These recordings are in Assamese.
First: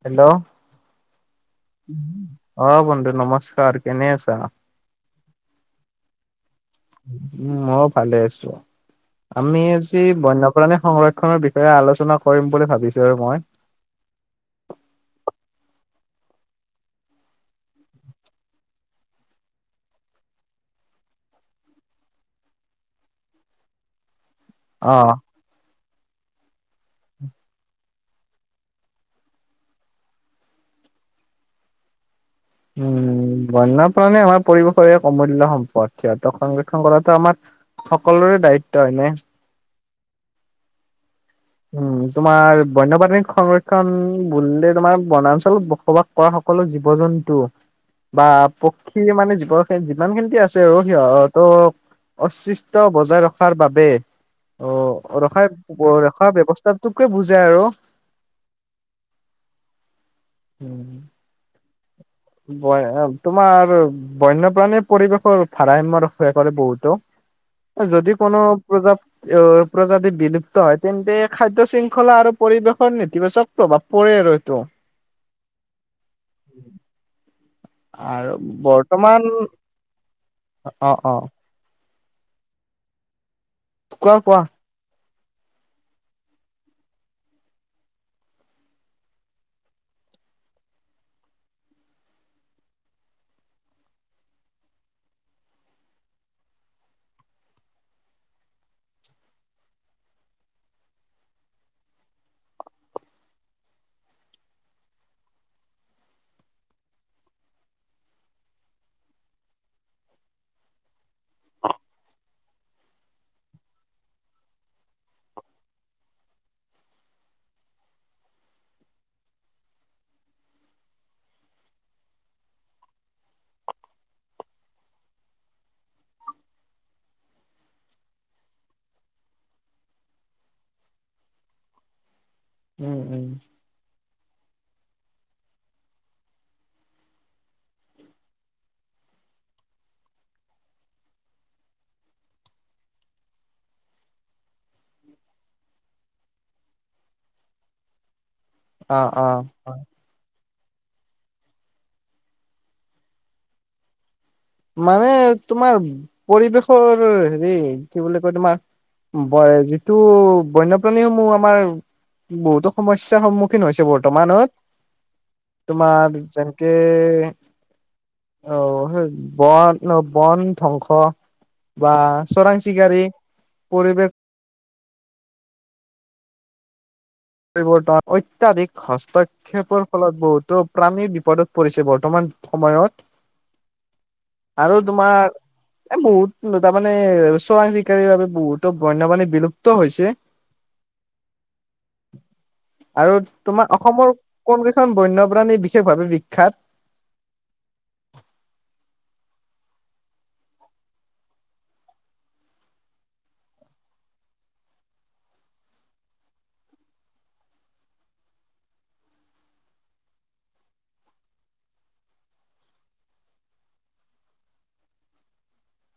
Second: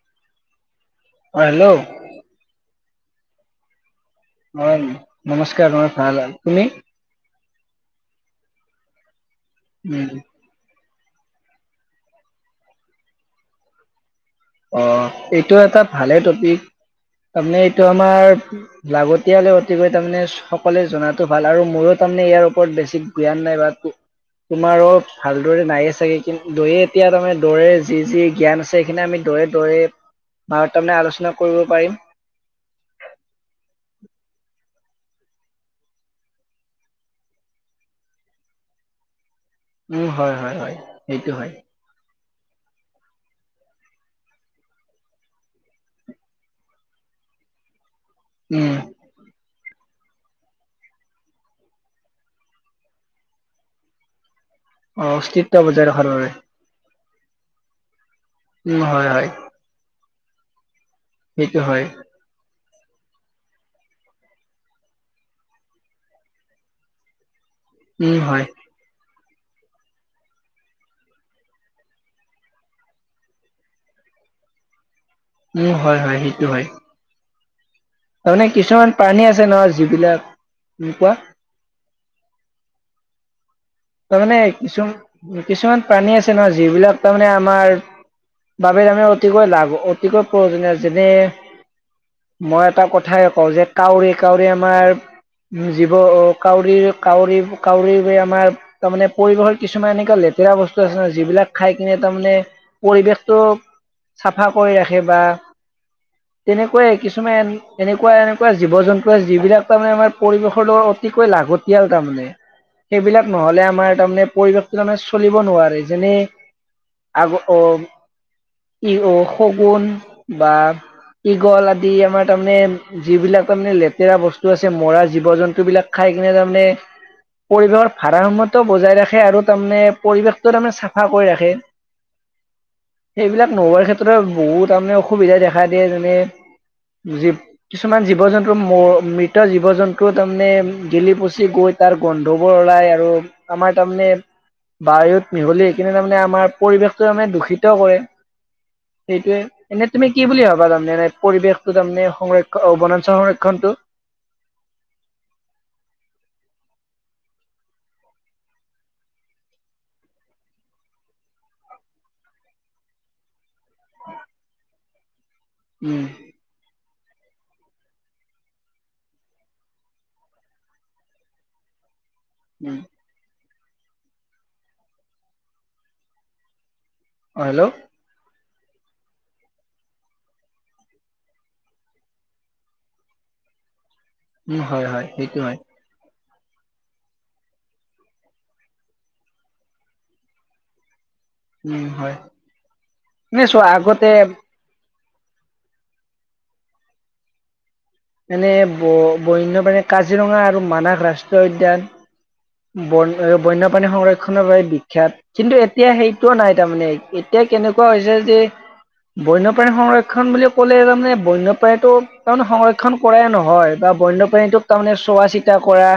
হেল্ল' অ হেল্ল' উম অ বন্ধু নমস্কাৰ কেনে আছা অ নমস্কাৰ আমাৰ ভাল তুমি উম মও ভালে আছোঁ আমি আজি উম বন্যপ্ৰাণী সংৰক্ষণ নৰ বিষয়ে আলোচনা কৰিম বুলি ভাবিছোঁ আৰু মই অ এইটো এটা ভালে টপিক তামানে এইটো আমাৰ লাগতিয়ালে অতিকৈ তামানে সকলোৱে জনাতো ভাল আৰু মোৰো তামানে ইয়াৰ ওপৰত বেছি জ্ঞান নাই বা তোমাৰ অ ভালদৰে নাই চাগে কিন্তু দয়ে এতিয়া তামানে দৌৰে যি যি জ্ঞান আছে সেইখিনি আমি দৰে দৌৰে ভাৰ তামানে আলোচনা কৰিব পাৰিম উম বন্যপ্ৰাণী আমাৰ পৰিৱেশৰ এক অমূল্য সম্পদ সিহঁতক সংৰক্ষণ কৰাটো আমাৰ সকলোৰে দায়িত্ব হয় নে উম হয় হয় হয় সেইটো হয় উম তোমাৰ বন্যপ্ৰাণীক সংৰক্ষণ বুলিলে তোমাৰ বনাঞ্চলত বসবাস কৰা সকলো জীৱ জন্তু বা উম পক্ষী মানে জীৱ যিমান খিনি আছে আৰু সিহঁতক অস্তিত্ব বজাই ৰখাৰ বাবে অ অস্তিত্ব বজাই ৰখাৰ বাবে ৰখাৰ ব্যৱস্থাত তোকে বুজায় আৰু উম হয় হয় উম সেইটো হয় তোমাৰ বন্যপ্ৰাণীৰ পৰিৱেশৰ ভাৰসাম্য ৰক্ষা কৰে বহুতো উম যদি কোনো হয় প্ৰজা অ প্ৰজাতি বিলুপ্ত হয় তেন্তে খাদ্য শৃংখলা আৰু পৰিৱেশৰ নেতিবাচক প্ৰভাৱ পৰে আৰু এইটো উম হয় হয় সেইটো হয় আৰু তামানে কিছুমান বৰ্তমান প্ৰাণী আছে নহয় যিবিলাক উম অ' কোৱা অ' কোৱা তামানে কোৱা। কিছু কিছুমান প্ৰাণী আছে নহয় যিবিলাক তাৰমানে আমাৰ বাবে আমি অতিকৈ লাভ অতিকৈ প্ৰয়োজনীয় যেনে মই এটা কথাই কওঁ যে কাউৰী কাউৰী আমাৰ জীৱ কাউৰী কাউৰী কাউৰী আমাৰ তাৰমানে পৰিৱেশৰ কিছুমান এনেকুৱা লেতেৰা বস্তু আছে ন যিবিলাক খাই কিনে তাৰমানে পৰিৱেশতটো চাফা কৰি ৰাখে বা তেনেকুৱাই কিছুমান এনেকুৱা এনেকুৱা জীৱ জন্তু আছে যিবিলাক তাৰমানে আমাৰ পৰিৱেশৰ দ অতিকৈ লাগতিয়াল তাৰমানে সেইবিলাক নহলে আমাৰ আমাৰ তাৰমানে পৰিৱেশটো তাৰমানে চলিব নোৱাৰে যেনে আগ অ ই অ শগুন বা ঈগল আদি আমাৰ তাৰমানে যিবিলাক তাৰমানে লেতেৰা বস্তু আছে মৰা জীৱ জন্তু বিলাক খাই কিনে তাৰমানে পৰিৱেশৰ ভাডাৰা সময়ত টো বজাই ৰাখে আৰু তাৰমানে পৰিৱেশটো তাৰমানে চাফা কৰি ৰাখে উম, উম। সেইবিলাক নোহোৱাৰ ক্ষেত্ৰত বহুত তাৰমানে অসুবিধা দেখা দিয়ে যেনে কিছুমান জীৱ জন্তুৰ মৃত জীৱ জন্তু তাৰমানে গিলি পচি গৈ তাৰ গোন্ধ বোৰ ওলাই আৰু আমাৰ তাৰমানে বায়ুত মিহলি সেই কিনে তাৰমানে আমাৰ পৰিৱেশটো মানে দূষিত কৰে অ' অ' সেইটোয়ে এনে তুমি কি বুলি ভাবা তাৰে ন পৰিৱেশতটো তাৰমানে সংৰক্ষ বনাঞ্চল সংৰক্ষণটো মানে তোমাৰ পৰিৱেশৰ হেৰি কি বুলি কয় তোমাৰ যিটো বন্যপ্ৰাণী সমূহ আমাৰ বহুতো সমস্যয়াৰ সন্মুখীন হৈছে বৰ্তমানত উম তোমাৰ জেনকে অ হেই বন বন ধ্বংস বা চুৰাং উম চিকাৰি পৰিৱেশ অ হেল্ল' পৰিৱৰ্তন অত্যাধিক হস্তক্ষেপৰ ফলত বহুতো প্ৰাণী বিপদত পৰিছে বৰ্তমান সময়ত উম আৰু হয় হয় তোমাৰ সেইটো হয় এ বহুত তাৰমানে চুৰাং চিকাৰীৰ বাবে বহুতো বন্যপাণী বিলুপ্ত হৈছে উম হয় আৰু তোমাৰ চোৱা অসমৰ আগতে কোন কেইখন বন্যপ্ৰাণী বিশেষভাৱে বিখ্যাত এনে বন্য প্ৰাণী কাজিৰঙা আৰু মানাস ৰাষ্ট্ৰীয় উদ্যান বন্যপ্ৰাী সংৰক্ষণৰ বাবে বিখ্যাত কিন্তু এতিয়া সেইটো নাই তাৰমানে এতিয়া কেনেকুৱা হৈছে যে বন্যপ্ৰাণী সংৰক্ষণ বুলি ক'লে তাৰমানে বন্যপ্ৰাণীটো তাৰমানে সংৰক্ষন কৰাই নহয় বা বন্যপ্ৰাণীটো তাৰমানে চোৱা চিতা কৰা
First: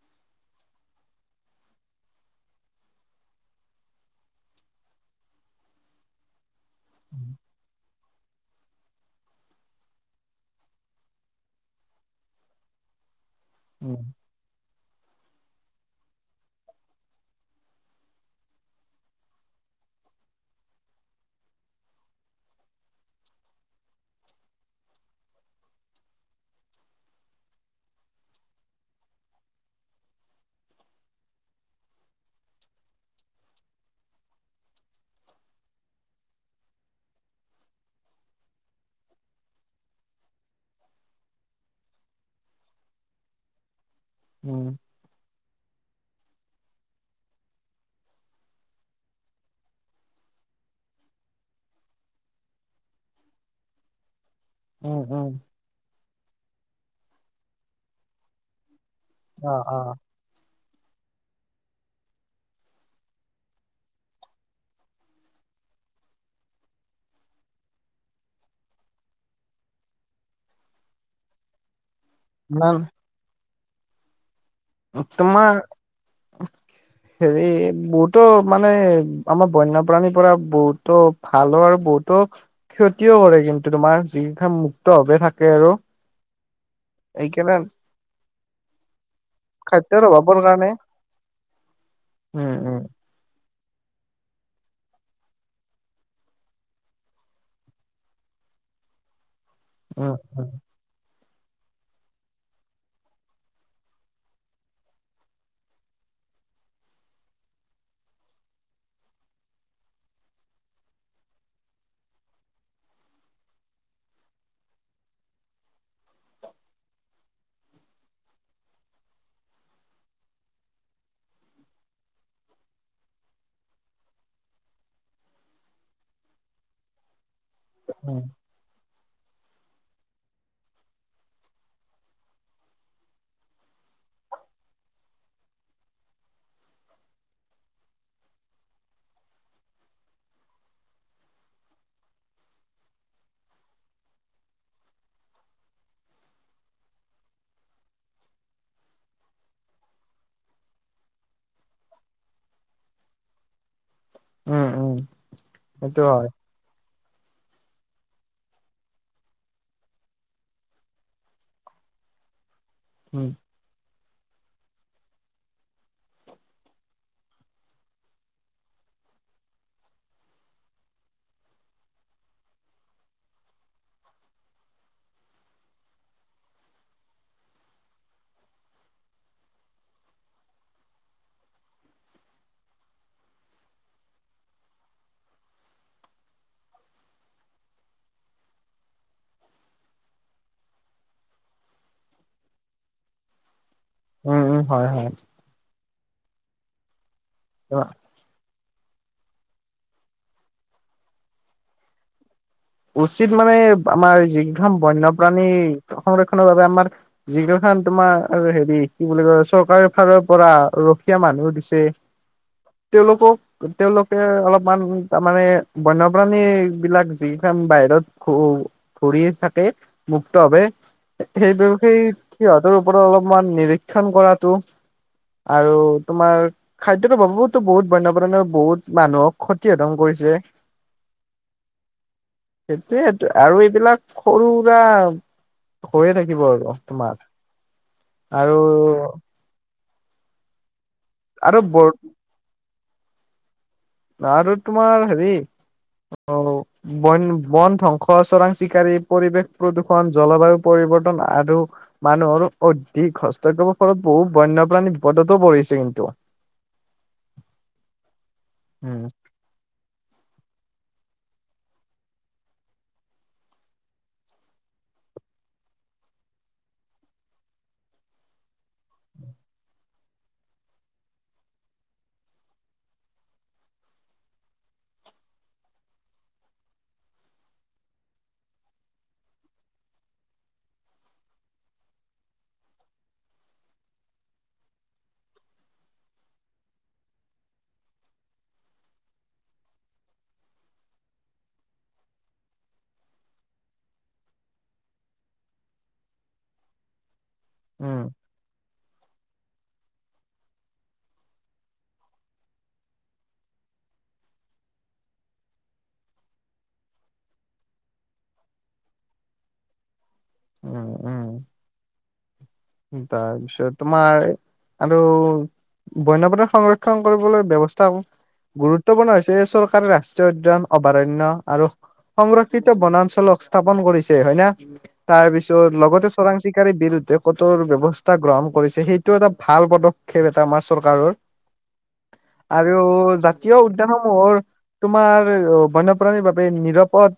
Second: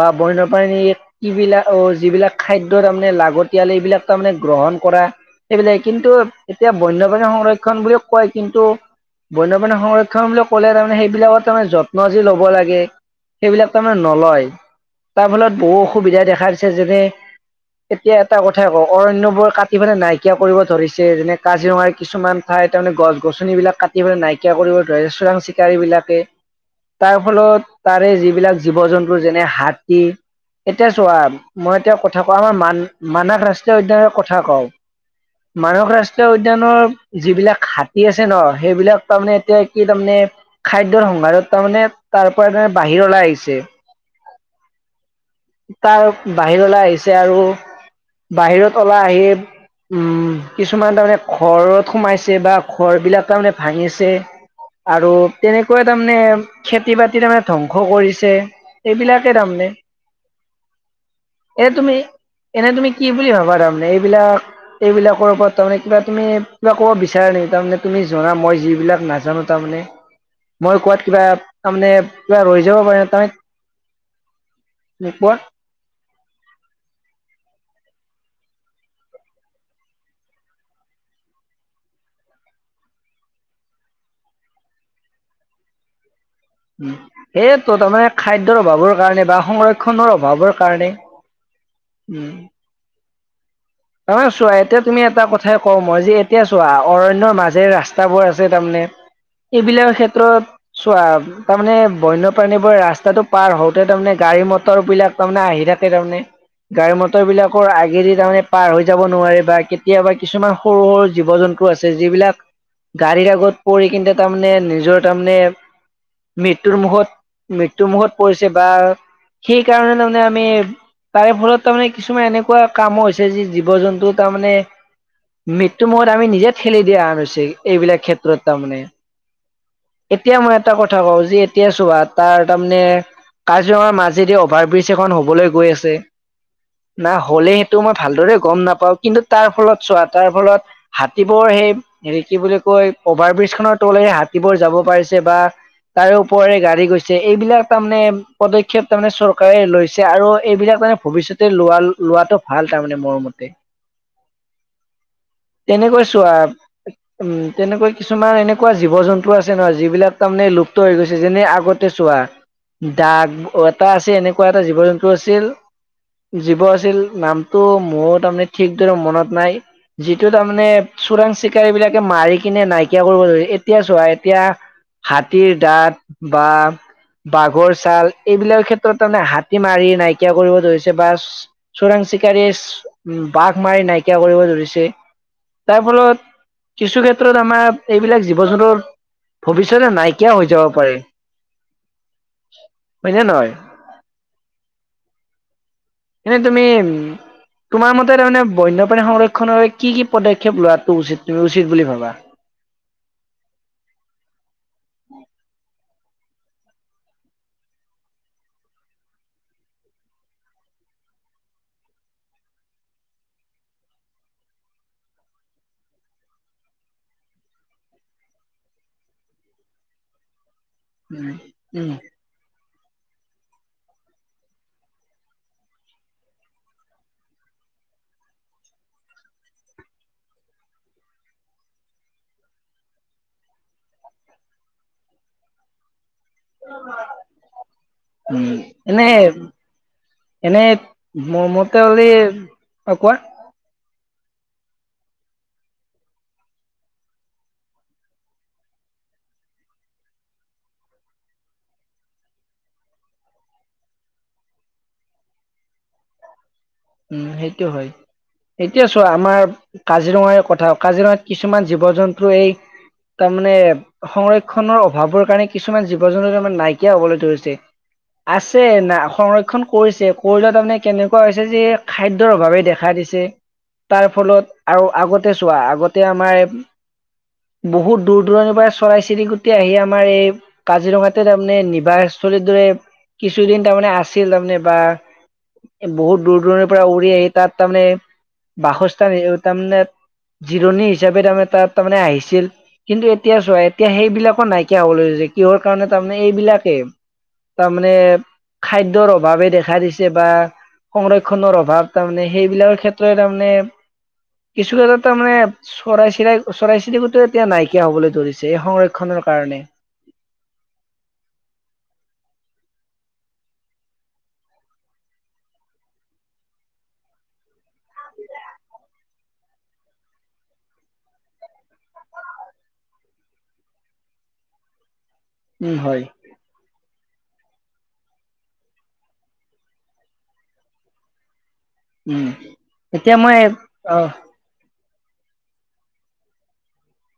বা বন্য পাৰি কিবিলাক অ যিবিলাক খাদ্যয় তাৰমানে লাগতিয়াল এইবিলাক তাৰমানে গ্ৰহণ কৰা সেইবিলাক কিন্তু এতিয়া বন্যপ্ৰাণী সংৰক্ষণ বুলি কয় কিন্তু বন্যপ্ৰাণী সংৰক্ষণ বুলি ক'লে তাৰমানে সেইবিলাকৰ তাৰমানে যত্ন যি ল'ব লাগে সেইবিলাক তাৰমানে উম নলয় [inaudible] তাৰ ফলত বহু অসুবিধা দেখা দিছে যেনে এতিয়া এটা কথাই কওঁ অৰণ্যবোৰ কাটি পেলাই নাইকিয়া কৰিব ধৰিছে যেনে কাজিৰঙাৰ কিছুমান ঠাই তাৰমানে গছ গছনিবিলাক কাটি পেলাই নাইকিয়া কৰিব ধৰিছে চোৰাং চিকাৰী বিলাকে তাৰ ফলত তাৰে যিবিলাক জীৱ জন্তু যেনে হাতী এতিয়া চোৱা মই এতিয়া কথা কওঁ মানস ৰাষ্ট্ৰীয় উদয়ানৰ কথা কও মানস ৰাষ্ট্ৰীয় উদ্যানৰ যিবিলাক হাতী আছে ন সেইবিলাক তাৰমানে এতিয়া কি তাৰমানে খাদ্যৰ সংসাৰত তাৰমানে তাৰ পৰা তাৰমানে বাহিৰলৈ ওলাই আহিছে উম তাৰ বাহিৰ ওলাই আহিছে আৰু বাহিৰত ওলাই আহি উম কিছুমান তাৰমানে ঘৰত সোমাইছে বা ঘৰ বিলাক তাৰমানে ভাঙিছে উম আৰু উম তেনেকোৱা তাৰমানে খেতি-বাতি মানে ধ্বংস কৰিছে এইবিলাকে অ তাৰমানে এ তুমি এনে তুমি কি বুলি ভাবা তাৰমানে এইবিলাক এইবিলাকৰ ওপৰত তাৰমানে কিবা তুমি কিবা ক'ব বিচাৰা নেকি তাৰমানে তুমি জনা মই যিবিলাক নাজানো তাৰমানে মই কোৱাত কিবা তাৰমানে কিবা ৰৈ যাব পাৰে ন তাত তোমাৰ হেৰি বুট তো মানে আমাৰ বন্যপ্ৰাণীৰ পৰা বহুতো ভালো আৰু বহুতো ক্ষতিও কৰে কিন্তু তোমাৰ জেনেকা মুক্ত ভাৱে থাকে আৰু এ এইকাৰণে তহতৰ মানে খাই অভাৱৰ কাৰণে বা সংৰক্ষনৰৰ অভাৱৰ কাৰণে উম নহ চোৱা এতিয়া তুমি এটা কথাই কওঁ মই যে এতিয়া চোৱা, অৰন্যৰ মাজেৰে ৰাস্তাবোৰ আছে তাৰমানে এইবিলাকৰ উম ক্ষেত্ৰত উম চোৱা তাৰমানে বন্যপ্ৰাণীবোৰ ৰাস্তাটো পাৰ হওঁতে তাৰমানে গাড়ী মটৰ বিলাক তাৰমানে আহি থাকে তাৰমানে গাড়ী মটৰ বিলাকৰ আগেদি তাৰমানে পাৰ হৈ যাব নোৱাৰে বা কেতিয়াবা কিছুমান সৰু সৰু জীৱ জন্তু আছে যিবিলাক গাড়ীৰ আগত পৰি কিন্তু তাৰমানে নিজৰ তাৰমানে মৃত্যুৰ মুখত মৃত্যুৰ মুখত পৰিছে বা সেই কাৰণে তাৰমানে আমি তাৰে ফলত তাৰমানে কিছুমান এনেকুৱা কামো হৈছে যে জীৱ-জন্তু তাৰমানে মৃত্যু মুখত আমি নিজে ঠেলি দিয়া হেন হৈছি। এইবিলাক উম ক্ষেত্ৰত তাৰমানে। এতিয়া মই এটা কথা কওঁ যে এতিয়া চোৱা, তাৰ তাৰমানে কাজিৰঙাৰ মাজেদি অভাৰ ব্ৰিজ এখন হবলৈ গৈ আছে না হলে সেইটো মই ভালদৰে গম নাপাও। কিন্তু তাৰ ফলত চোৱা তাৰ ফলত হাতীবোৰ সেই হেৰি কি বুলি কয় অভাৰ ব্ৰিজ খনৰ তলেৰে হাতীবোৰ যাব পাৰিছে বা তাৰে ওপৰে গাড়ী গৈছে সেইবিলাক তাৰমানে পদক্ষেপ তাৰমানে চৰকাৰে লৈছে আৰু এইবিলাক তাৰে ভৱিষ্যতে লোৱা লোৱাটো ভাল। তাৰমানে মোৰ মতে। উম, উম সেইটো তেনেকৈ হয়। চোৱা উম তেনেকুৱা কিছুমান এনেকুৱা জীৱ জন্তু আছে ন যিবিলাক তাৰমানে লুপ্ত হৈ গৈছে, যেনে আগতে চোৱা উম দাগ অটা আছ এনেকুৱা এটা জীৱ জন্তু আছিল। জীৱ আছিল নাম কিন্তু মোৰ তাৰমানে ঠিকদৰে মনত নাই। যিটো তাৰমানে চোৰাং চিকাৰী বিলাকে মাৰি কিনে নাইকিয়া কৰিব ধৰিছে, এতিয়া চোৱা এতিয়া হাতীৰ দাঁত বা বাঘৰ চাল এইবিলাক ক্ষেত্ৰত তাৰমানে হাতী মাৰি নাইকিয়া কৰিব ধৰিছে বা চোৰাং চিক [unintelligible] বাঘ মাৰি নাইকিয়া কৰিব ধৰিছে। তাৰ ফলত কিছু ক্ষেত্ৰত আমাৰ এইবিলাক জীৱ জন্তুৰ ভৱিষ্যতে নাইকিয়া হৈ যাব পাৰে, হয় নে নহয়? উম, উম। হয়, হয়। এনে তুমি তোমাৰ মতে তাৰমানে বন্যপ্ৰাণী সংৰক্ষণ বাবে কি কি পদক্ষেপ লোৱাটো উচিত তুমি উচিত বুলি ভাবা? উচিত মানে আমাৰ যি কেইখন বন্যপ্ৰাণী সংৰক্ষনৰ বাবে আমাৰ যিকেইখন তোমাৰ হেৰি কি বুলি কয় চৰকাৰৰ ফালৰ পৰা ৰখীয়া মানুহ দিছে তেওঁলোকক, তেওঁলোকে অলপমান তাৰমানে বন্যপ্ৰাণী বিলাক যি বাহিৰত ঘূ -ঘূৰি থাকে মুক্ত ভাবে উম সেই উম ব্যৱসায়ী কি হল? তাৰ ওপৰত অলপমান নিৰীক্ষণ কৰাটো আৰু তোমাৰ খাদ্যটো বহুত বহুত বন্য, বন্য বহুত মানুহক ক্ষতি সাধন কৰিছে। সেইটোয়ে সেইটো আৰু এইবিলাক সৰু সুৰা হৈয়ে থাকিব আৰু তোমাৰ। উম আৰু এনে এনেই মোৰ আৰু মতে বৰ হলি অ, কোৱা। আৰু তোমাৰ হেৰি অহ বন-বন ধ্বংস, চোৰাং চিকাৰী, পৰিৱেশ প্ৰদূষণ, জলবায়ু পৰিৱৰ্তন আৰু মানুহৰ অধিক হস্তক্ষেপৰ ফলত বহু বন্যপ্ৰাণী বিপদতো পৰিছে কিন্তু। উম সেইটো হয়। এতিয়া উম। চোৱা আমাৰ কাজিৰঙাৰ কথা কাজিৰঙাত কিছুমান জীৱ-জন্তু এই তাৰমানে সংৰক্ষনৰ অভাৱৰ কাৰণে কিছুমান জীৱ জন্তু তাৰমানে নাইকিয়া হবলৈ ধৰিছে। আছে, না সংৰক্ষণ কৰিছে কৰিলেও তাৰমানে কেনেকুৱা হৈছে যে খাদ্যৰ অভাৱে দেখা দিছে। তাৰ ফলত আৰু আগতে চোৱা, আগতে আমাৰ বহুত দূৰ-দূৰণিৰ পৰা চৰাই-চিৰিকটি আহি আমাৰ এই কাজিৰঙাতে তাৰমানে নিবাহ স্থলীৰ দৰে কিছুদিন তাৰমানে আছিল, তাৰমানে বা বহুত দূৰ-দূৰণিৰ পৰা উৰি আহি তাত তাৰমানে বাসস্থান, তাৰমানে জিৰণি হিচাপে তাৰে তাত তাৰমানে আহিছিল। কিন্তু এতিয়া চোৱা, এতিয়া সেইবিলাকো নাইকিয়া হ'ল যে কিহৰ কাৰণে তাৰমানে এইবিলাকে তাৰমানে উম, খাদ্যৰ অব ভাৱে দেখা দিছে বা সংৰক্ষ সংক্ষণৰ অভাৱ তাৰ মানে সেইবিলাকৰ ক্ষেত্ৰ তাৰমানে কিছু [unintelligible] তাৰ মানে চৰাই চিৰাই চৰাই চিৰিকটিও এতিয়া নাইকিয়া হবলৈ ধৰিছে। এই সংৰক্ষনৰ কাৰণে। উম উম তাৰপিছত তোমাৰ আৰু বন্যপথ সংৰক্ষণ কৰিবলৈ ব্যৱস্থা গুৰুত্বপূৰ্ণ হৈছে চৰকাৰে ৰাষ্ট্ৰীয় উদ্য়ান অভয়াৰণয় আৰু সংৰক্ষিত বনাঞ্চলক স্থাপন কৰিছে হয় ন তাৰ উম পিছত হয় লগতে চোৰাং চিকাৰী বিৰুু [unintelligible] ব্যৱস্থা গ্ৰহণ কৰিছে সেইটো এটা ভাল পদক্ষেপ এটা আমাৰ চৰকাৰৰ উম আৰু এতিয়া মই জাতীয় অ উদ্যানসমূহৰ তোমাৰ বন্যপ্ৰাণীৰ বাবে নিৰাপদ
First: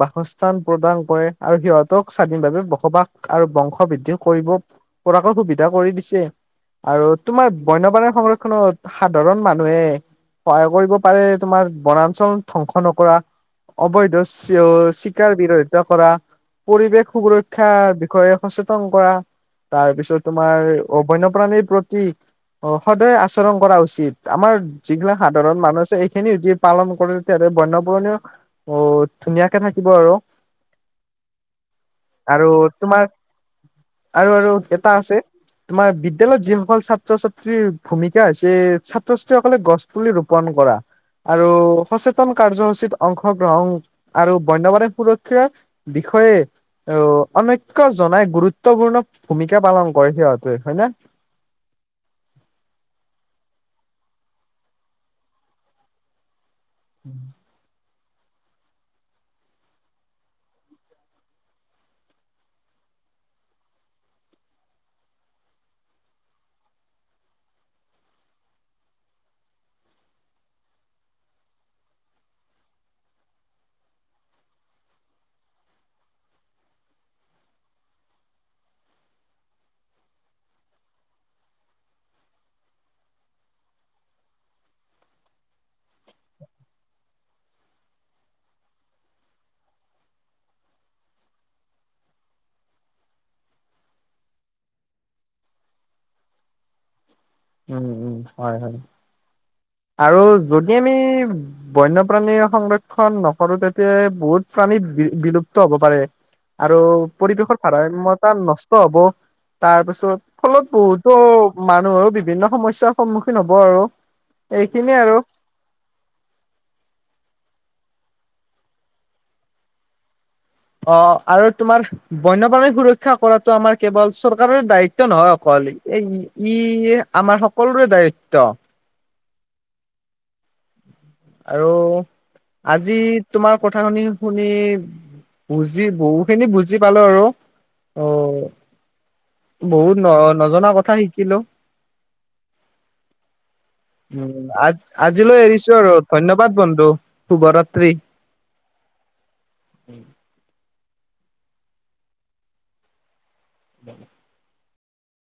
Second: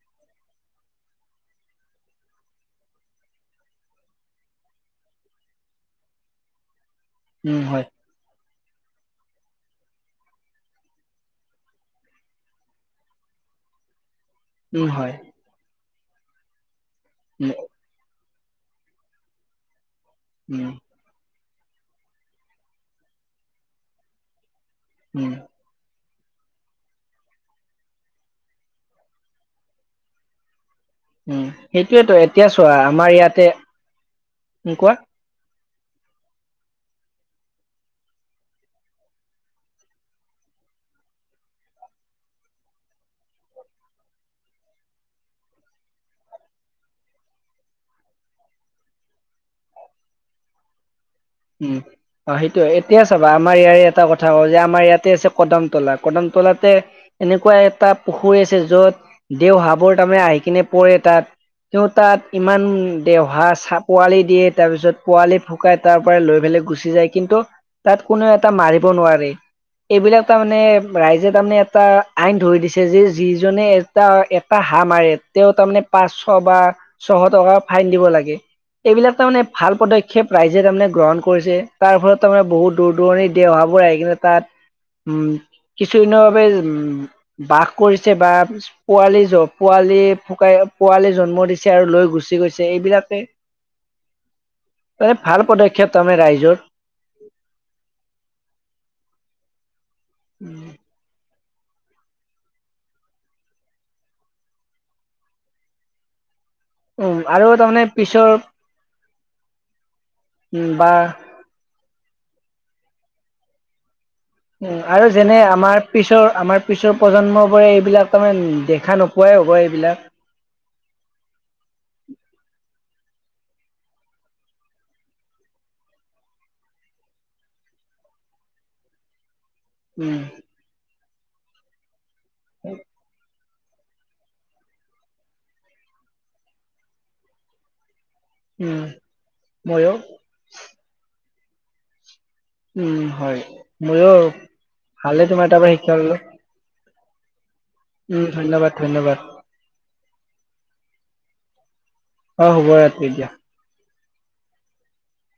বাসস্থান প্ৰদান কৰে আৰু সিহঁতক স্বাধীনভাৱে বসবাস আৰু বংশ বৃদ্ধি কৰিব পৰাকৈ সুবিধা কৰি দিছে আৰু তোমাৰ উম হয় বন্যপ্ৰাণীৰ সংৰক্ষণ ত সাধাৰণ মানুহে সহায় কৰিব পাৰে তোমাৰ বনাঞ্চল ধ্বংস নকৰা অবৈধ উম হয় শিকাৰ বিৰোধ কৰা পৰিৱেশ স উম সুৰক্ষাৰ বিষয়ে সচত [unintelligible] কৰা তাৰ পিছত উম তোমাৰ অ বন্যপ্ৰাণীৰ প্ৰতি সদায় আচৰণ কৰা উচিত আমাৰ যিগিলা উম সাধাৰণ মানুহছে সেই খিনি যদি পালন কৰে তেতিয়াাহ'লে বন্য পুৰণিও আহ ধুনীয়াকে থাকিব আৰু উম সেইটোয়েতো আৰু এতিয়া চোৱা তোমাৰ আমাৰ ইয়াতে আৰু আৰু এটা কোৱা আছে তোমাৰ বিদ্যালয়ত যিসকল ছাত্ৰ ছাত্ৰীৰ ভূমিকা হৈছে ছাত্ৰ ছাত্ৰীসকলে গছ পুলি ৰোপন কৰা আৰু সচেতন কাৰ্যসূচীত [unintelligible] অংশগ্ৰহণ আৰু বন্যবাণী সুৰক্ষাৰ বিষয়ে আহ অনৈক্য় জনাই গুৰুত্ব গুৰুত্বপূৰ্ণ ভূমিকা পালন কৰে সিহঁতে হয় ন উম অ সেইটোয় এতিয়া চাবা আমাৰ ইয়াৰে এটা কথা ক যে আমাৰ ইয়াতে আছে কদমতলা কদমলা তলাতে এনেকুৱা এটা পুখুৰী আছে য'ত দেওহাবোৰ তাৰমানে আহি কিনে পৰে তাত তেওঁ তাত ইমান দেওহা চাহ পোৱালি দিয়ে তাৰপিছত পোৱালি ফুকাই তাৰ [unintelligible] লৈ পেল গুচি যায় কিন্তু তাত কোননে এটা মাৰিব নোৱাৰে এইবিলাক তাৰমানে ৰাইজে তাৰমানে এটা আইন ধৰি দিছে যে যিজনে এটা এটা হাঁহ মাৰে তেওঁ তাৰমানে পাঁচশ বা ছশ টকা ফাইন দিব লাগে এইবিলাক তাৰ মানে ভাল পদক্ষেপ ৰাইজে তাৰমানে [unintelligible] গ্ৰহণ কৰিছে তাৰ ফলত তাৰমানে বহুত দূৰ দূৰণিৰ দেওহাবোৰ আহি কিনে তাত উম কিছুদিনৰ বাবে উম বাস কৰিছে বা পোৱালি পোৱালি ফুকাই পোৱালি জন্ম দিছে আৰু লৈ গুচি গৈছে এইবিলাকে ভাল পদক্ষেপ [unintelligible] মুখ্য তম ৰাইজৰ উম উম হয় হয় আৰু যদি আমি বন্যপ্ৰাণী সংৰক্ষন নকৰো তেতিয়া বহুত প্ৰাণী বিলুপ্ত হব পাৰে আৰু উম আৰু পৰিৱেশৰ তাৰমানে পিছৰ ভাৰাম্য়তা নষ্ট হব তাৰপিছত উম ফলত বা বহুতো মানুহৰো বিভিন্ন সমস্যাৰ সন্মুখীন হ'ব আৰু উ আৰু যেনে আমাৰ পিছৰ আমাৰ পিছৰ প্ৰজন্ম বোৰে বিলাক তাৰমানে দেখা নোপোৱাই হ'ব এইবিলাক অ আৰু তোমাৰ বন্যপ্ৰাণী সুৰক্ষিত শিক্ষা কৰাটো আমাৰ কেৱল চৰকাৰৰ দায়িত্ব নহয় অকল ই আমাৰ সকলোৰে দায়িত্ব উম আৰু আজি তোমাক কথা শুনি শুনি বুজি বহুখিনি বুজি পালো আৰু অ উম ময়ো বহুত ন নজনা কথা শিকিলো উম হয় ময়ো উ আজ ভালে আজিলৈ তোমাৰ তাৰপৰা এৰিছো আৰু শিক্ষা ললো ধন্যবাদ বন্ধু তো ঘৰত উম ধন্যবাদ ধন্যবাদ অ হ'ব এতিয়া